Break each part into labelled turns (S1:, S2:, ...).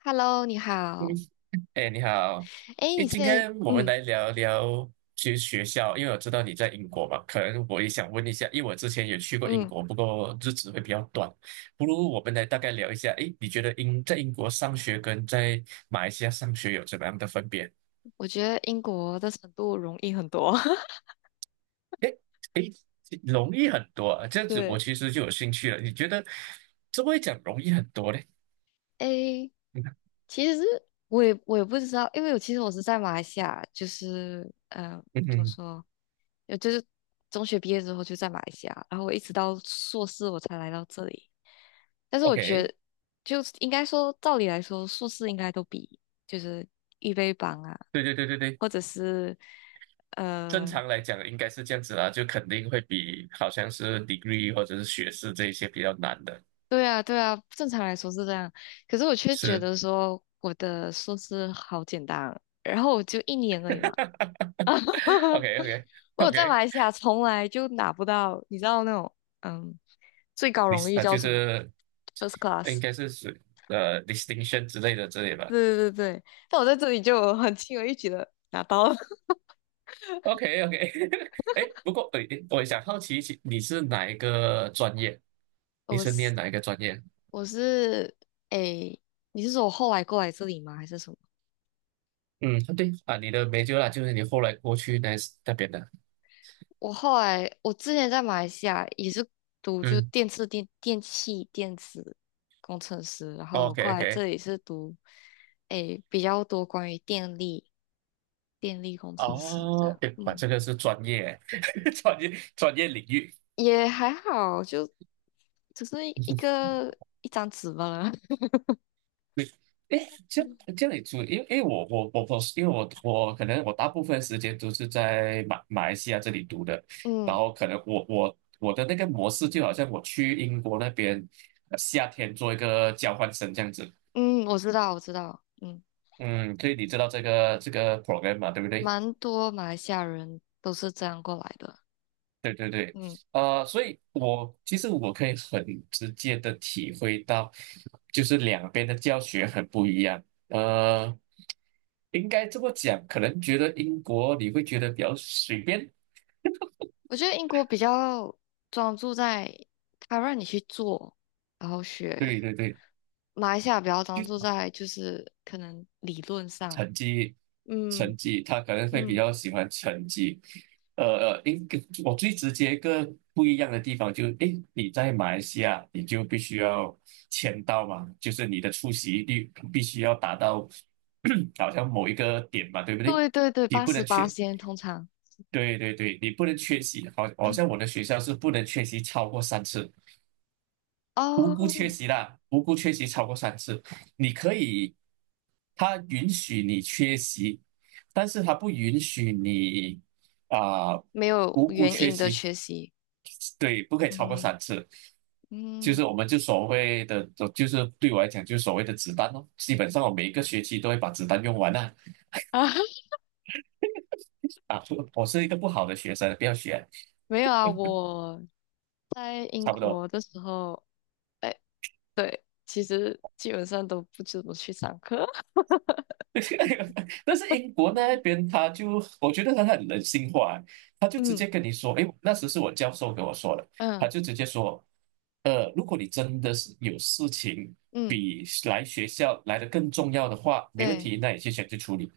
S1: Hello，你
S2: 嗯，
S1: 好。
S2: 哎，你好，
S1: 哎，
S2: 哎，
S1: 你现
S2: 今
S1: 在，
S2: 天我们来聊聊去学校，因为我知道你在英国嘛，可能我也想问一下，因为我之前也去过英
S1: 嗯，
S2: 国，不过日子会比较短，不如我们来大概聊一下，哎，你觉得在英国上学跟在马来西亚上学有怎么样的分别？
S1: 我觉得英国的程度容易很多。
S2: 哎哎，容易很多啊，这样子我
S1: 对，
S2: 其实就有兴趣了，你觉得怎么会讲容易很多呢？
S1: 哎，
S2: 嗯
S1: 其实我也不知道，因为我其实我是在马来西亚，就是嗯、呃
S2: 嗯
S1: 怎么
S2: 哼
S1: 说，就是中学毕业之后就在马来西亚，然后我一直到硕士我才来到这里。但是我觉
S2: ，OK，
S1: 得，就是应该说，照理来说，硕士应该都比就是预备班啊，
S2: 对对对对对。
S1: 或者是。呃
S2: 正常来讲应该是这样子啦，就肯定会比好像是 degree 或者是学士这一些比较难的，
S1: 对啊，对啊，正常来说是这样，可是我却觉
S2: 是
S1: 得说我的硕士好简单，然后我就一年而已嘛。
S2: OK OK
S1: 我
S2: OK，
S1: 在马来西亚从来就拿不到，你知道那种嗯最高
S2: 你
S1: 荣 誉
S2: 啊
S1: 叫
S2: 就
S1: 什么
S2: 是
S1: ？First
S2: 应
S1: class。
S2: 该是属呃 distinction 之类吧。
S1: 对对对对，但我在这里就很轻而易举的拿到了。
S2: OK OK，哎，不过诶我想好奇一下，你是哪一个专业？你
S1: 我
S2: 是
S1: 是
S2: 念哪一个专业？
S1: 我是诶，你是说我后来过来这里吗？还是什么？
S2: 嗯，对啊，你的 major 啦，就是你后来过去那边的。
S1: 我后来我之前在马来西亚也是读就
S2: 嗯
S1: 电次电电器电子工程师，然后我
S2: ，OK
S1: 过来这
S2: OK。
S1: 里是读比较多关于电力工程师这
S2: 哦，
S1: 样，
S2: 哎，哇，
S1: 嗯，
S2: 这个是专业，专业领域。
S1: 也还好，就只是一张纸罢了。
S2: 对，哎，这样 这样也注意，因为我，因为我可能我大部分时间都是在马来西亚这里读的，然
S1: 嗯
S2: 后可能我的那个模式就好像我去英国那边夏天做一个交换生这样子。
S1: 嗯，我知道我知道，嗯，
S2: 嗯，所以你知道这个 program 嘛，对不对？
S1: 蛮多马来西亚人都是这样过来的，
S2: 对对对，
S1: 嗯。
S2: 所以我其实可以很直接的体会到，就是两边的教学很不一样。呃，应该这么讲，可能觉得英国你会觉得比较随便，
S1: 我觉得英国比较专注在他让你去做，然后学。
S2: 对对对，
S1: 马来西亚比较专
S2: 就。
S1: 注在就是可能理论上，
S2: 成绩，
S1: 嗯
S2: 成绩，他可能会比
S1: 嗯，
S2: 较喜欢成绩。呃应该我最直接一个不一样的地方就是，诶，你在马来西亚，你就必须要签到嘛，就是你的出席率必须要达到 好像某一个点嘛，对不对？
S1: 对对对，
S2: 你
S1: 八
S2: 不
S1: 十
S2: 能
S1: 八
S2: 缺，
S1: 先通常
S2: 对对对，你不能缺席，好，好像我的学校是不能缺席超过三次。无
S1: 哦，
S2: 辜缺席啦，无辜缺席超过三次，你可以，他允许你缺席，但是他不允许你啊、
S1: 没有
S2: 无辜
S1: 原
S2: 缺
S1: 因的
S2: 席，
S1: 学习，
S2: 对，不可以超过
S1: 嗯
S2: 三次，就
S1: 嗯
S2: 是我们就所谓的，就是对我来讲就是所谓的子弹咯，基本上我每一个学期都会把子弹用完啦、
S1: 啊，
S2: 啊我是一个不好的学生，不要学，
S1: 没有啊，我在英
S2: 差不多。
S1: 国的时候，哎，其实基本上都不怎么去上课，
S2: 但是英 国那
S1: 嗯
S2: 边他就，我觉得他很人性化，他就直
S1: 嗯
S2: 接跟你说，诶，那时是我教授跟我说的，他
S1: 嗯
S2: 就直接说，如果你真的是有事情
S1: 嗯，
S2: 比来学校来的更重要的话，没问
S1: 对。
S2: 题，那你去选去处理。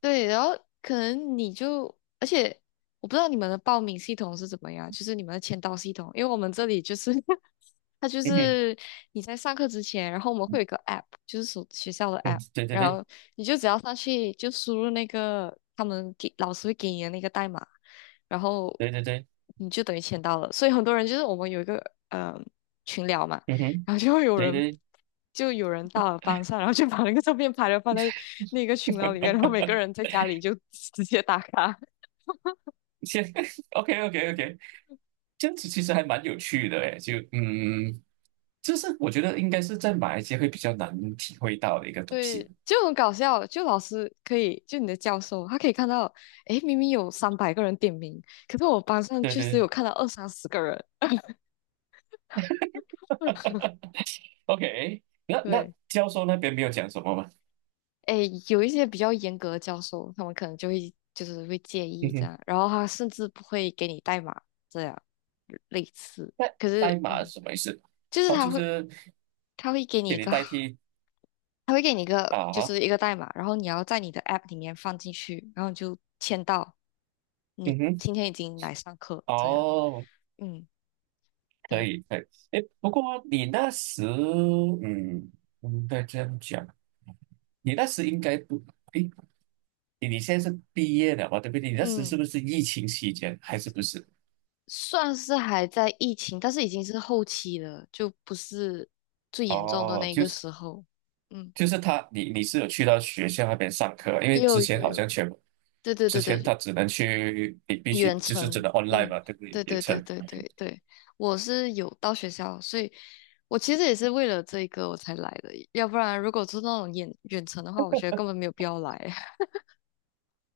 S1: 对，然后可能你就，而且我不知道你们的报名系统是怎么样，就是你们的签到系统，因为我们这里就是 它就
S2: 嗯哼，
S1: 是你在上课之前，然后我们会有一个 app，就是所学校的
S2: 嗯，
S1: app，
S2: 对对
S1: 然
S2: 对
S1: 后你就只要上去就输入那个他们给老师会给你的那个代码，然后
S2: 对对对，
S1: 你就等于签到了。所以很多人就是我们有一个呃群聊嘛，
S2: 嗯哼，
S1: 然后
S2: 对对，
S1: 就有人到了班上，然后就把那个照片拍了放在那个群聊里面，然后每个人 在家里就直接打卡，
S2: 先 OK OK OK，这样子其实还蛮有趣的诶，就是我觉得应该是在马来西亚会比较难体会到的一个东西。
S1: 对，就很搞笑。就老师可以，就你的教授，他可以看到，诶，明明有300个人点名，可是我班上
S2: 对
S1: 确实有
S2: 对
S1: 看到二三十个人。
S2: OK，那
S1: 对，
S2: 教授那边没有讲什么吗？
S1: 诶，有一些比较严格的教授，他们可能就会就是会介
S2: 嗯
S1: 意这
S2: 哼，
S1: 样，然后他甚至不会给你代码这样类似。
S2: 那
S1: 可
S2: 代
S1: 是，
S2: 码是
S1: 嗯，
S2: 什么意思？
S1: 就是
S2: 哦，
S1: 他
S2: 就
S1: 会
S2: 是
S1: 他会给你
S2: 给
S1: 一
S2: 你
S1: 个
S2: 代替啊
S1: 就
S2: 哈，
S1: 是一个代码，然后你要在你的 App 里面放进去，然后你就签到，你
S2: 嗯哼，
S1: 今天已经来上课，这样，
S2: 哦，
S1: 嗯，
S2: 可
S1: 对，
S2: 以可以。诶，不过你那时，嗯，不应该这样讲，你那时应该不，诶，你现在是毕业了嘛，对不对？你那时
S1: 嗯，
S2: 是不是疫情期间还是不是？
S1: 算是还在疫情，但是已经是后期了，就不是最严重的
S2: 哦，
S1: 那
S2: 就
S1: 个
S2: 是
S1: 时候，嗯，
S2: 就是他，你是有去到学校那边上课啊，因为
S1: 又
S2: 之前
S1: 有
S2: 好
S1: 有，
S2: 像全部，
S1: 对对
S2: 之
S1: 对
S2: 前
S1: 对，
S2: 他只能去，你必须
S1: 远
S2: 就是真
S1: 程，
S2: 的 online
S1: 嗯，
S2: 嘛，对不对？
S1: 对
S2: 远
S1: 对对
S2: 程，
S1: 对对对，我是有到学校，所以。我其实也是为了这个我才来的，要不然如果是那种远远程的话，我觉得根本没有必要来。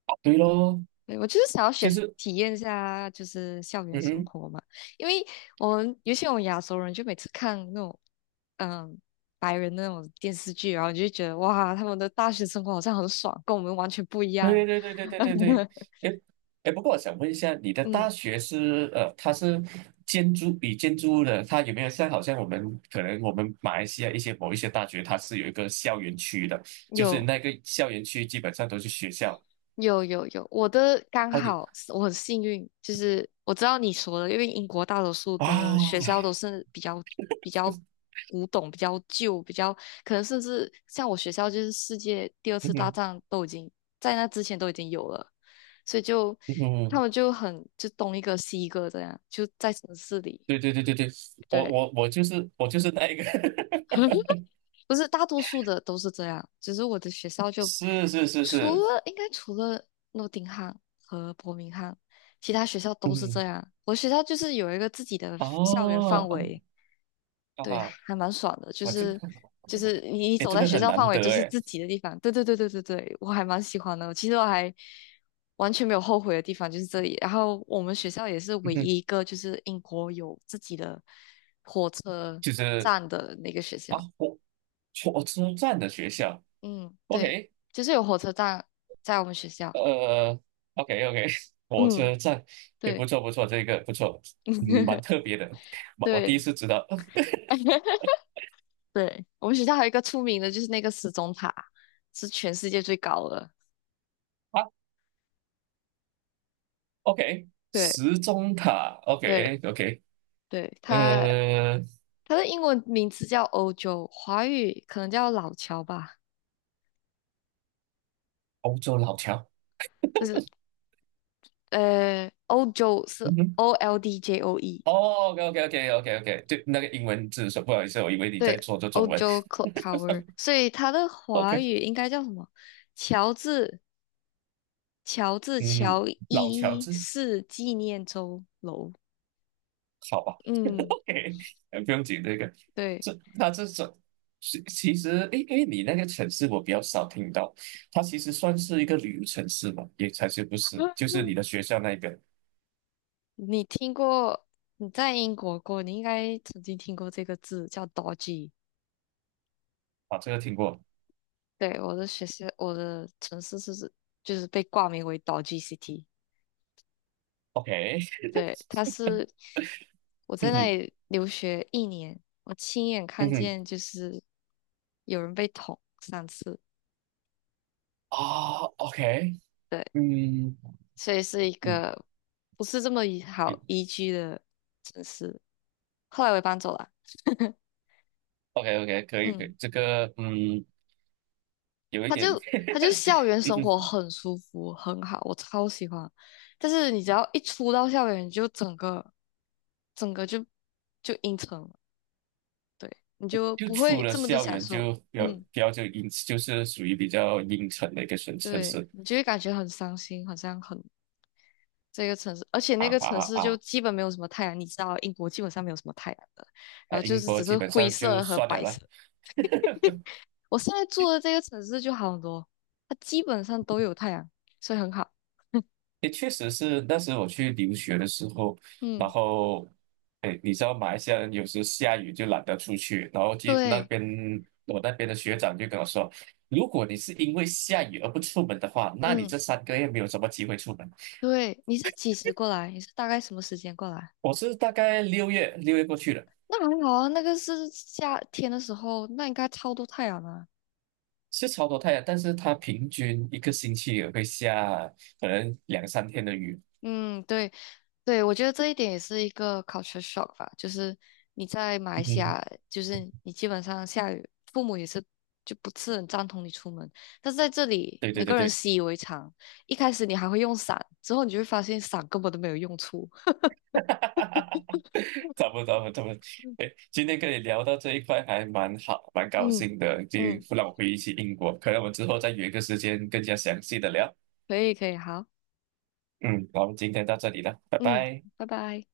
S2: 哦对咯，
S1: 对，我就是想要
S2: 就是，
S1: 体验一下，就是校园
S2: 嗯
S1: 生
S2: 哼，
S1: 活嘛，因为我们尤其我们亚洲人，就每次看那种嗯白人那种电视剧，然后你就觉得哇，他们的大学生活好像很爽，跟我们完全不一样。
S2: 对对对对对对对，哎哎，不过我想问一下，你的
S1: 嗯，
S2: 大学它是建筑以建筑物的，它有没有好像我们马来西亚某一些大学，它是有一个校园区的，就是
S1: 有
S2: 那个校园区基本上都是学校。
S1: 有有有，我的刚
S2: 哦，你
S1: 好是我很幸运，就是我知道你说的，因为英国大多数的学
S2: 啊，
S1: 校都是比较古董、比较旧、可能甚至像我学校就是世界第二
S2: 嗯
S1: 次大
S2: 哼
S1: 战都已经在那之前都已经有了，所以就
S2: 嗯
S1: 他
S2: 哼
S1: 们就东一个西一个这样，就在城市里，
S2: 对对对对对，我
S1: 对，
S2: 我我就是我就是那一个，
S1: 不是大多数的都是这样，只是我的学校就
S2: 是是是
S1: 除
S2: 是，
S1: 了应该除了诺丁汉和伯明翰，其他学校都是这
S2: 嗯，
S1: 样。我学校就是有一个自己的校园范
S2: 哦嗯
S1: 围，对，
S2: 啊，
S1: 还蛮爽的，就
S2: 我这个，
S1: 是就是你
S2: 哎，
S1: 走
S2: 这
S1: 在
S2: 个
S1: 学
S2: 很
S1: 校范
S2: 难
S1: 围就
S2: 得
S1: 是
S2: 哎，
S1: 自己的地方，对对对对对对，我还蛮喜欢的。其实我还完全没有后悔的地方就是这里。然后我们学校也是
S2: 嗯
S1: 唯
S2: 哼，
S1: 一一个就是英国有自己的火车
S2: 就是
S1: 站的那个学
S2: 啊，
S1: 校。
S2: 火车站的学校
S1: 嗯，对，
S2: ，OK，
S1: 就是有火车站在我们学校。
S2: 呃，OK OK，火
S1: 嗯，
S2: 车站也
S1: 对
S2: 不错不错，这个不错，嗯，蛮特 别的，我第一
S1: 对
S2: 次知道
S1: 对，我们学校还有一个出名的，就是那个时钟塔，是全世界最高的。
S2: 啊，OK，
S1: 对
S2: 时钟塔
S1: 对
S2: ，OK OK，
S1: 对，它
S2: 呃，
S1: 它的英文名字叫欧洲，华语可能叫老桥吧，
S2: 欧洲老桥。
S1: 不是，呃，欧洲是
S2: 嗯哼。
S1: OLDJOE，
S2: 哦，OK，OK，OK，OK，OK，对，那个英文字说不好意思，我以为你
S1: 对，
S2: 在说这
S1: 欧
S2: 中文。
S1: 洲 Clock Tower，所以它的华
S2: OK，
S1: 语应该叫什么？乔治乔治
S2: 嗯，
S1: 乔
S2: 老乔
S1: 伊
S2: 治，
S1: 市纪念周楼。
S2: 好吧
S1: 嗯，
S2: ，OK，哎不用紧这个，
S1: 对，
S2: 这种其实，诶，因为你那个城市我比较少听到，它其实算是一个旅游城市嘛，也才是不是，就是你的学校那一个
S1: 你听过？你在英国过，你应该曾经听过这个字叫 Dodgy。
S2: 啊，这个听过
S1: 对，我的学校，我的城市是就是被挂名为 Dodgy City。
S2: ，OK，
S1: 对，它是我在
S2: 嗯
S1: 那
S2: 哼，
S1: 里留学一年，我亲眼
S2: 嗯
S1: 看
S2: 哼，
S1: 见就是有人被捅三次，
S2: 啊，OK，
S1: 对，
S2: 嗯
S1: 所以是一
S2: 嗯
S1: 个不是这么宜
S2: 嗯
S1: 好宜居的城市。后来我也搬走了。
S2: ，OK，OK，可以，可
S1: 嗯，
S2: 以，这个，嗯。有一
S1: 他就
S2: 点，
S1: 他就校园 生活
S2: 嗯，
S1: 很舒服，很好，我超喜欢。但是你只要一出到校园，你就整个整个就阴沉了，对，你就
S2: 就
S1: 不
S2: 出
S1: 会
S2: 了
S1: 这么的
S2: 校
S1: 享
S2: 园
S1: 受。
S2: 就比较
S1: 嗯，
S2: 比较就阴，就是属于比较阴沉的一个城城
S1: 对，
S2: 市
S1: 你就会感觉很伤心，好像很这个城市，而且
S2: 啊
S1: 那个
S2: 啊
S1: 城
S2: 啊
S1: 市就
S2: 啊！
S1: 基本没有什么太阳，你知道英国基本上没有什么太阳的，然
S2: 啊
S1: 后就
S2: 英
S1: 是
S2: 国
S1: 只
S2: 基
S1: 是
S2: 本
S1: 灰
S2: 上就
S1: 色和
S2: 算了
S1: 白
S2: 啦。
S1: 色。我现在住的这个城市就好很多，它基本上都有太阳，所以很好。
S2: 也确实是那时我去留学的时候，然
S1: 嗯，
S2: 后，哎，你知道马来西亚人有时下雨就懒得出去，然后就那
S1: 对，
S2: 边我那边的学长就跟我说，如果你是因为下雨而不出门的话，那你
S1: 嗯，
S2: 这3个月没有什么机会出门。
S1: 对，你是几时过来？你是大概什么时间过来？
S2: 我是大概六月过去的。
S1: 那还好啊，那个是夏天的时候，那应该超多太阳啊。
S2: 是超多太阳，但是它平均一个星期也会下可能两三天的雨。
S1: 嗯，对，对，我觉得这一点也是一个 culture shock 吧，就是你在马来西
S2: 嗯，
S1: 亚，就是你基本上下雨，父母也是就不是很赞同你出门，但是在这 里，
S2: 对对
S1: 每个
S2: 对
S1: 人
S2: 对，
S1: 习以为常，一开始你还会用伞，之后你就会发现伞根本都没有用处。
S2: 哈哈哈！差不多差不多。哎，今天跟你聊到这一块还蛮好，蛮高
S1: 嗯
S2: 兴的，就
S1: 嗯，
S2: 让我回忆起英国。可能我们之后再约一个时间更加详细的聊。
S1: 可以可以，好，
S2: 嗯，好，今天到这里了，拜
S1: 嗯，
S2: 拜。
S1: 拜拜。